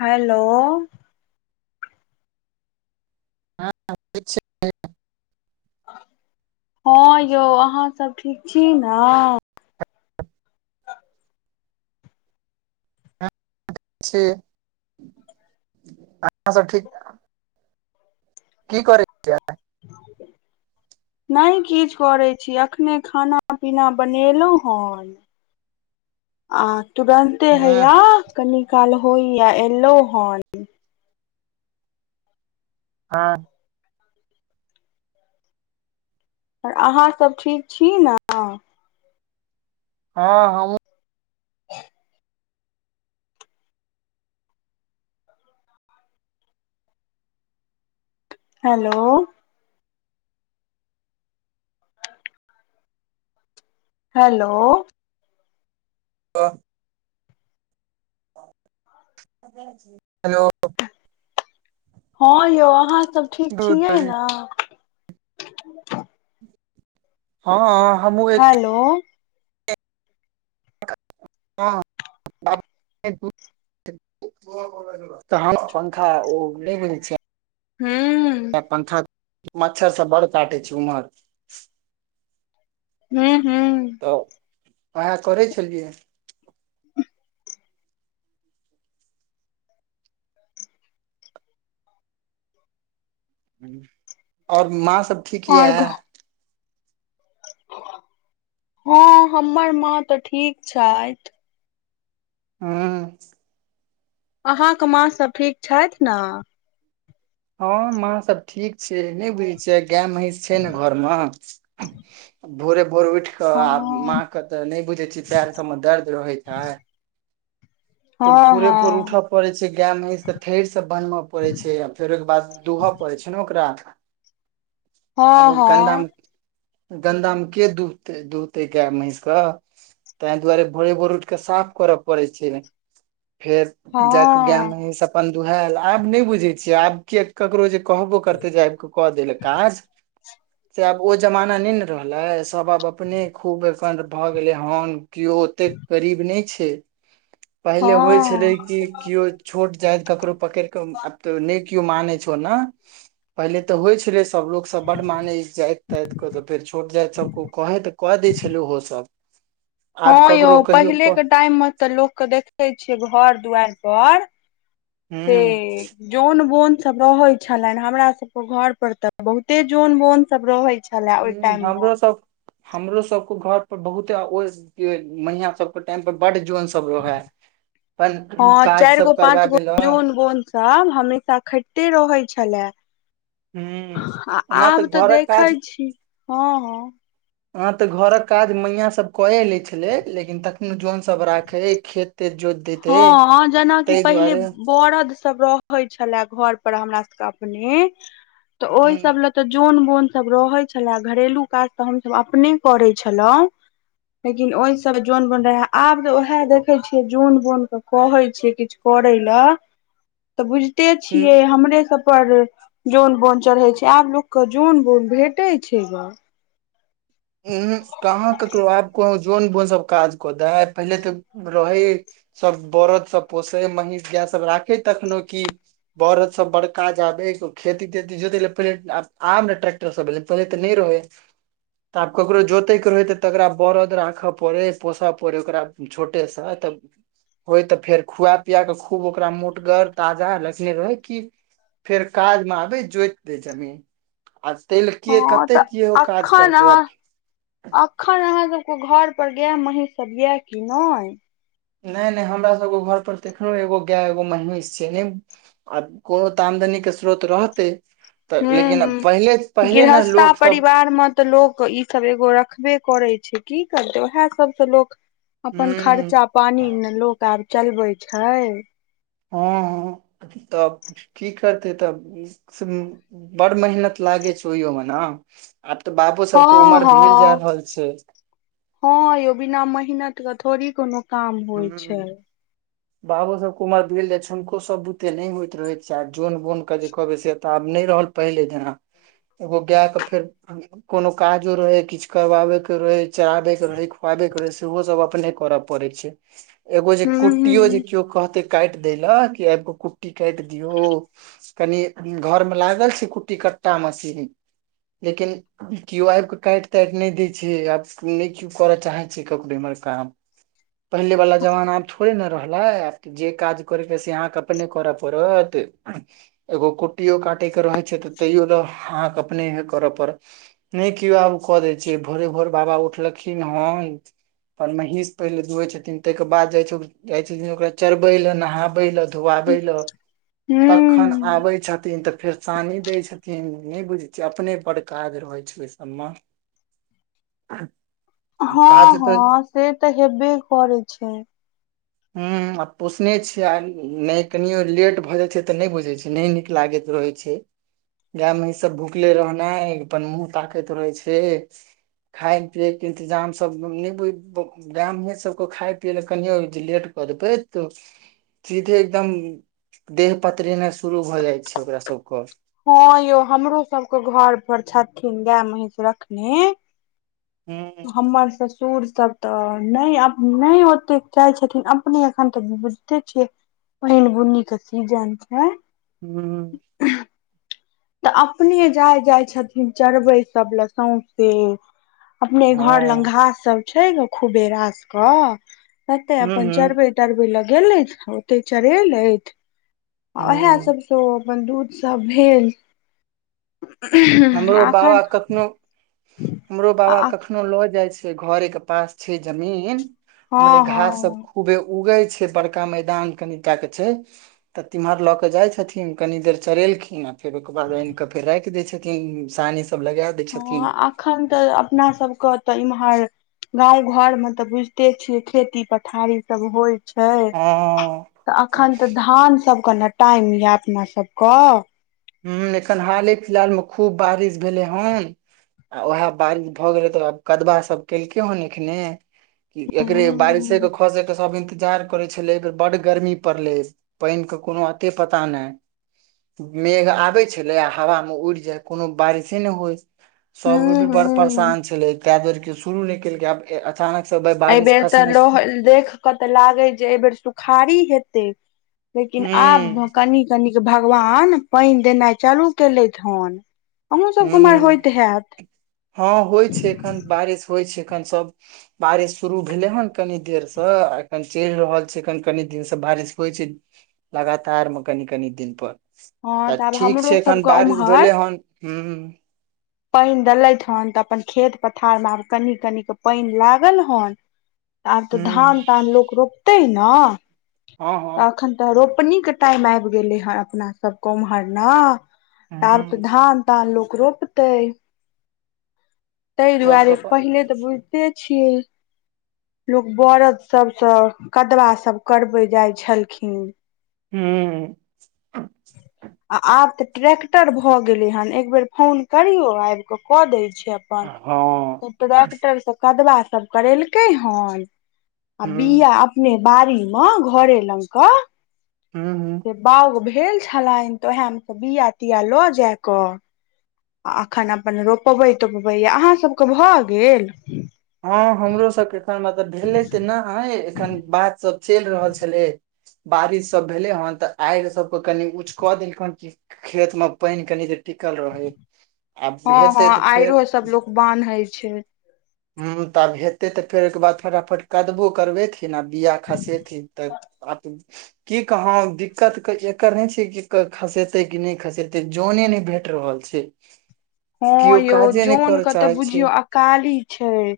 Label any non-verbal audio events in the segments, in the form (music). Hello (unintelligible) हँ यौ अहाँ सब ठीक छी न छी अहां सब ठीक। कि करै छियै नहि किछु करै छी अखने खाना पीना बनेलौ हन आ तुरंते हँ हया कनी काल होय एलो हन हँ र अहाँसभ ठीक छी न हँ हमु (inaudible) हेलो हेलो तऽ हेलो हँ यौ अहाँ सब ठीक दूध छियै दूरी। न हँ हमहूँ एत हेलो हँ। (unintelligible) तहन पंखा ओ नहि बुझै हूँ छियै। पंखा मच्छर सब बड़ काटै छै उम्हर हू हू तऽ वह‌ए करै छलियै ओर माँ सभ ठीक आओर यऽ। हँ, हमर माँ तऽ ठीक छै। हँ। अहाँकेँ माँ सभ ठीक छथि ने। हँ, माँ सभ ठीक छै, नहि बुझै छियै गाय महीस छै, ने घरमे। भोरे भोर उठ कऽ आ माँ। हँ के तऽ नहि बुझै छियै पैर सभ मे दर्द रहैत छै। तऽ हँ भोरे भोर हँ उठ। पड़े छै, गाय महीष तऽ थेर से बनबय पड़े छै, आ फेर ओहि के बाद दुहय पड़े छै, ने ओकरा। हँ आबो गन्दा हँ मे। गन्दामे के दुहतै दुहतै गाय महीष कऽ। ताहि दुआरे भोरे भोर उठके साफ करऽ पड़े छै, ने फेर जाकऽ गाय हँ मे सभ। अपन दुहल आब नहि बुझे छियै, आब केकरो जे कहबो करते जे आब के कऽ देल काज। (inaudible) से आब ओ जमाना नहि रहलै ने। आब सभ अपने खूब व्यस्त भऽ गेलै हँ। केओ ओते कऽ गरीब नहि छै, पहिले होइ छल हँ रहै कि केओ। छोट जाइत ककरो पकड़ कऽ आब तऽ नहि केओ मानै छौ न। पहिले तऽ होइ छलै सभ लोकोसभ बड माने जाति ताइत के तऽ फेर छोट जाति सभके ओ कहैत। कऽ दै छलू ओ सभ। हँ, यौ, पहिले के टाइम मे तऽ लोक के देखे छियै घर दुआरि पर। हूं ठीक जन बोन सभ रहे छलनि हमरा सभके घर पर तऽ बहुते जन बोन सभ रहे छै। हमरो सभ। हमरो सभक घर पर बहुत घोर (unintelligible) (unintelligible) रहै छै। सभके अपन-अपन टाइम पर बहुत जोर रहै छै। सभ रह है अपन काज सभ करब ब। त सभ हमेशा खटैत रहै छलै। हूं आ आब तऽ देखैत छै। हँ, हँ। (inaudible) ह, तऽ घर कऽ काज मैया सभ करए लै छलै, लेकिन तखनो जन सभ राखै खेत तेत ज। हँ, जेनाकि पहिले बरद। सभ रहै छले, घर पर हमरा सभके अपने तऽ ह ओहि सभ तऽ जन बोन। सभ रहै छले घरेलू काज तऽ हमसभ अपने करै छलहुँं। लेकिन ओहि सभ जन बन रहे है आब तऽ उएहे देखे छियै। जोन बोन के कहे छिय किछु करे तऽ बुझते छियै, हमरे सभ। पर जन बोन चढ़े छै, आब लोके जन बोन भेटे छै। उ कहाँ ककरो आब को जन बोन सभ काज कऽ द पहिले तऽ रहै। सभ बरद सभ पोसै महीष गाय सभ राखे तखनो कि। बड़द सभ बड़काबो खेती ते जोते पहि आम ने ट्रटर। सभ एले पहि तऽ नहि रहै। तऽ आब ककरो जोतै के रहय त तकरा बरद राखय पड़य पोसय पड़े ओकरा। छोटेसँ तक होय तऽ फेर खुआ पिया कऽ खूब ओकरा मोटगर ताजा लखने रहै कि। फेर काजमे आबै जोति दैइ जमीन। आ तेल के हँ कट्टे तऽ केओ काज अखन करतै अहाँ आब। अखन अहाँ सभके घर पर गाय महीष सभ यए कि नहि। नहि नहि हमरा सभके घर पर तखनो एगो गाय एगो महिष छै ने। आ कोनो तऽ आमदनीक के स्रोत रहतै तऽ हूँ लेकिन आब हूँ पहिले पहिले न गृहस्था लोकसभ परिवार मे तऽ लोक ई सब एगो रखबे करै छै की करतै उएह सबसँ लोक अपन खर्चा पानी हूँ न लोक आब चलबे छै हँ हँ तब की करते तब बड़ मेहनत लागै छै ओहियो म न आब तऽ बाबो हँ सबके उमर भेल जा हँ रहल छै हँ यौ बिना मेहनत कऽ थोड़ी कोनो काम होइ छै हू बाबो सबकय उमर भेल जाय हुनको सब बुते नहि होइत रहे छै आ जन बोन के जे कहबै से त आब नहि रहल पहिले जेना एगो गायके फेर कोनो काजो रहै किछ करबाबे के रहे चराबे के रहे खुआबे के रहे सेहो सब अपने करऽ पड़े छै एगो जे कुट्टियो जे हूँ केओ कहते काटि देयलय कि आबि क कुट्टी काटि दियो कनि घर मे लागल छै कुट्टी कट्टा मशीन लेकिन केओ आब कऽ काटि ताटि नहि दय छै आब नहि केओ करऽ चाहे छै ककरो इमहर काम पहिलेवाला जमाना आब थोड़े ने रहलै आब जे काज करैके से अहाँके अपने करऽ पड़त एगो कुटियो काटेके रहै छै तऽ तैयो लए अहाँके अपनेहे करय पड़त नहि केओ आब कऽ दै छै भोरे भोर बाबा उठलखिन हन पर महींस पहिले दूहे छथिन ताहिके बाद जाइ छै जाइ छथिन ओकरा चरबै ले नहाबै ल घुआबै लऽ तखन हूँ आबै छथिन तऽ फेर शानी दै छथिन नहि बुझै छियै अपने बढ़ काज रहै छै ओहि सबम (inaudible) हँ काज तऽ हँ से तऽ हेबे करै छै ह आ पोसने छीयै आ नहि कनियो लेट भए जाय छै तऽ नहि बुझे छै नहि नीक लागैत रहैत छै गाय महिष सब भुखले रहनाइ अपन मुह ताकैत रहे छै खायए पियए के इंतजाम सब ने बुझे छिये गामें सबक खाय पियले कनियो जी लेट क देबै सीधे एकदम देह पतरेनाई शुरू भऽ जाउ छै ओकरा सबक हँ यौ हमरो सबके घर पर छथिन गाय महींष रखने हूं हमर ससुर सब तऽ नहि नहि ओतेक चाहे छथिन अपने एखन तऽ छै पैन बुनी क सीजन छै हू तऽ अपने जाय जाइ छथिन चरबै सब लए सौसे अपने घर ल हँ घास सब छै ने खुबे रास के तते हूँ अपन हूँ चरबे ल गेलथि ओते चरेलथि आ उएह हूँ सबसँ ओ अपन दूधसभ भेल हमरो बाबा एखन कखनो हमरो बाबा कखनो लऽ जाई छै घरे के पास छै जमीन ओमरे हँ हँ घास सब खूबे उगै छै बड़का मैदान कनिटा क छै तऽ तिम्हर लऽ के जाय छथिन कनी देर चरेलखिन आ फेर ओके बाद आन के फेर राखिय दे छथिन सानी सब लगेय हँ एखन तऽ अपना सबके तऽ इम्हर गाँव घर मे तऽ बुझिते छियै खेती पथारी सब होय छै हँ तऽ अखन तऽ धान सबके न टाइम यए अपना सबकअ ह एखन हाले फिलहाल में खूब बारिश भेलै हन आ उएह बारिश भऽ गेलइ तऽ आब कदबा सब केलकै हेन एखने एकरे बारिश एक हूं खसे एक सब इन्तजार करे छले बेर बड गर्मी पड़ले पइन के कोनो अते पता नहि मेघ आबइ छले आ हवा में उड़ि जाय कोनो बारिशे ने होइ सभ गो भी बड़ हूं परेशान छलै ताहि दुआरे क शुरू नहि केलकै आब अचानक से एहि बारिश बेरका खसने लोह देख तऽ लागे जे एहि बेर सुखारी हेतै लेकिन आब ह कनि कनिक भगवान पइन देनाइ चालू केलथि हन अहूँ ह सबके उम्हर होइत हैत हँ होइ छय एखन बारिश होइ छै एखन सब बारिश शुरू भेले हन कनी देर से आ कन चलि रहल छय कन कनी दिन से बारिश होइ छै लगातार मे कनि कनि दिन पर हँ तऽ आब ठीक छय हमरो एखन सबके बारिश भेलै उम्हर हन हूँ पानि देलथि हन तऽ अपन खेत पथारमे आब कनि कनि क पइन लागल हन आब तऽ हूँ धान तान लोक रोपतै ने तऽ हँ एखन तऽ रोपनि के टाइम आइब गेलै हे अपना सबके ओम्हर न हँ आब त हूँ धान तान लोक रोपतइ तहि दुआरे सबके प पहिले तऽ बुझिते छियै लोकोग बरद सबसँ कदवा सब करबइ जाय छलखिन हूँ ह (unintelligible) आ आब तऽ ट्रैेक्टर भऽ गेलै हेन एक बेेर फोन करियउ आबि कऽ कऽ दै छै हँ हूँ अपन डाक्टर सब कदबा सब करेलकै हन आ बिया अपने बाड़ी में घरे लग क हूँ हूँ बाउग भेल छलनि तऽ ओएह में त बिया तिया लऽ जाय क आ एखन अपन रोपबै तोपबै अहाँ सभके भऽ गेल हँ हमरो सबके एखन मतलब भेलै तऽ नहि ह एखन बात सब चइल रहल छलै बारिश सब भेले हन तऽ आयर सबके कनि उछु कऽ देलखन कि खेत में पानि कनि त टिकल रहै आब हँ हँ हेतै तऽ फेर आइरो सब लोक बान्हे छय हँ तऽ आब हेतै तऽ फेर ओहिके बाद फटाफट कदबो करबै ना बीया खसेथिन तऽ आ की कह दिक्कत के एकर नहि छय कि खसेते क नहि खसेते जने नहि भेट रहल छय हँ यौ जनक के तऽ बुझियौ अकाली छय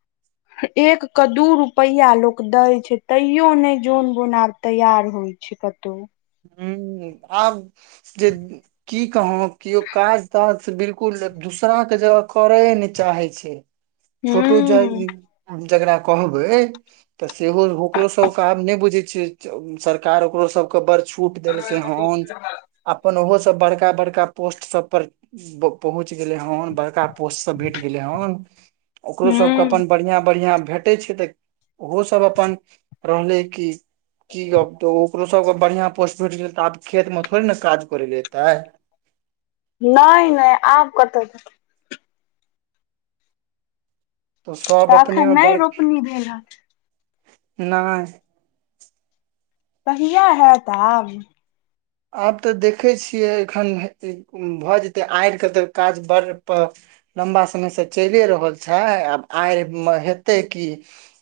(inaudible) एक के दू रूपैया लोक दय छय तैयो ने जन बोन आब तैयार होय छिपतू ह आ जे की कहौ केओ काज ताज स बिलकुल दूसरा के जगह करय नहि चाहे छय छोट हूँ जर जकरा कहबइ तऽ सेहो ओकरो सबके आब नहि बुझै छियै सरकार ओकरो सबके बड्ड छूट देलकै हन अपन ओहो सब बड़का बड़का पोस्ट सब पर पहुँच गेलइ हन बड़का पोस्टसँ भेट गेलै हन ओकरो सबके हूँ अपन बढ़ियां बढ़िया भेट के छय तऽ ओहो सब अपन रहलै कि की गब तऽ ओकरो सबके बढ़ियां पोस्ट भेट गेल तऽ आब खेत मे थोड़े ने काज करै ल एतै नहि नहि आब कतऽ तैं तऽ सब अपने एखन मे नहि बड़ रोपनी भेल हन नय कहिआ हैत आब आब तऽ देखै छियै एखन भऽ जेतै आड़े तऽ काज बड़र पर लम्बा समय से चलिए रहल छै आब आयरमे हेतै की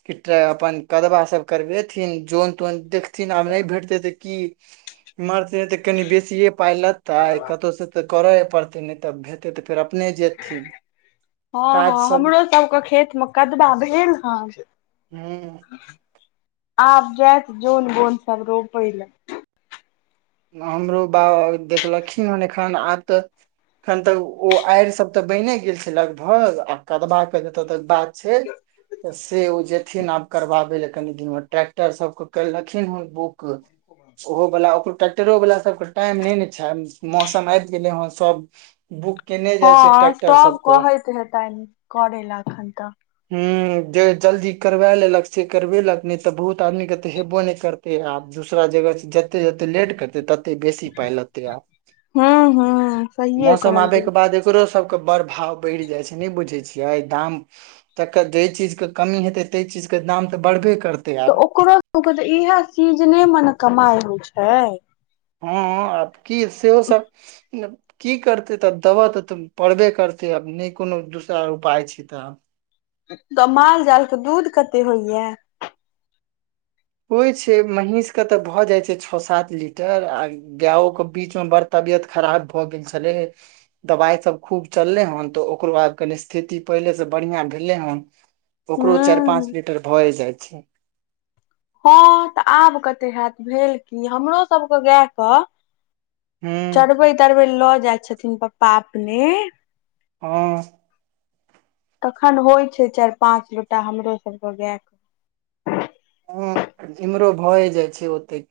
कि त अपन कदबा सब करबेथिन जोन तोन देखथिन आब नहि भेटतै तऽ की एम्हर से तऽ कनि बेसिए पाइ लेतै कतौ सँ तऽ करऽ पड़तै नहि तऽ भे एते फेर अपने जेथिन हँ काज हँ सब हमरो सबके खेतमे कदबा भेल हँ हूँ आब जायत जो बोन सब रोपय लए हमरो बाबा देखलखिन हन एखन आ तऽ एखन तक ओ आड़ि सब ते बने गेल छै लगभग आ कदवा के जतऽ तक बात छै से ओ जेथिन आब करबाबै ल कनि दिनमे ट्रैकटर सबके करि लखिनहन बुक ओ बला टेक्टरो वला सबके टाइम नहि ने छै मौसम आबि गेले ह सब बुक केने जाइ छै हँ ट्रैक्टर सब सबके कहैत हेतेन करे लए एखन तऽ ह जे जल्दी करबा लेलक से करबेलक नहि तऽ बहुत आदमी के तऽ हेबो नहि करतै ते आब दूसरा जगह जते जते लेट करते तते बेसी पाय लगते आब हूँ हूँ सहिये मौसम आबे कहलियै के बाद एकरो सब के बड़ भाव बढ़ि जाइ छै नहि बुझै छियै दाम तकर जाहि चीजके कमी हेतै ताहि चीजके दाम तऽ बढ़बे करतै आब ओ कर तऽ इएह सीजने मे ने कमाइ होइ छै हँ आब की सेहो सबकि अ की करतै तऽ देबह तऽ तऽ पड़बे करतै आब नहि कोनो दूसरा उपाय छै तऽ आब त माल जाल के दूध कते होइया होइ छै महींष के तऽ भऽ जाइ छै छ सात लीटर आ गायंओ किवंधंवंबीच में बड़ तबियत खराब भऽ गेल छलेे दबाइ सब खूब चलले हन तो ओकरो बाद कनी स्थिति पहिले से बढ़िया भेले हन ओकरो चारि हूं पाँच लीटर भए जाइ छै हँ तऽ आब कते होत भेल की हमरो सबके गेके हूँ चरबे तरबै लऽ जाइ छथिन पप्पा अपने हँ तखन होइ छै चारि पांच गोटा हमरो सबके गायके ह इम्हरो भए जाई छै ओतेक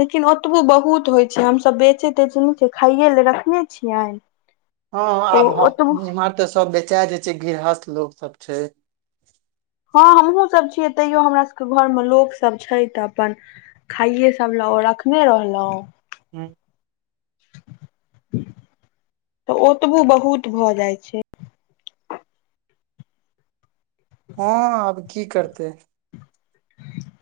लेकिन ओतबो बहुत होइत छै हमसभ बेचै तेचै बनहि छै खाइए लए रखने छियनि हँ तऽ आब ओतबो इमहर तऽ सब बेचा जा छै गृहस्थ लोक सब छै हँ हमहुँ सब छियै तैयो हमरा सभके घरमे लोकसभ छै तऽ अपन खाइये सबल ओ हु रखने रहलहुँ ह तऽ ओतबो बहुत भऽ जाइ छै हँ आब की करतै ह (unintelligible)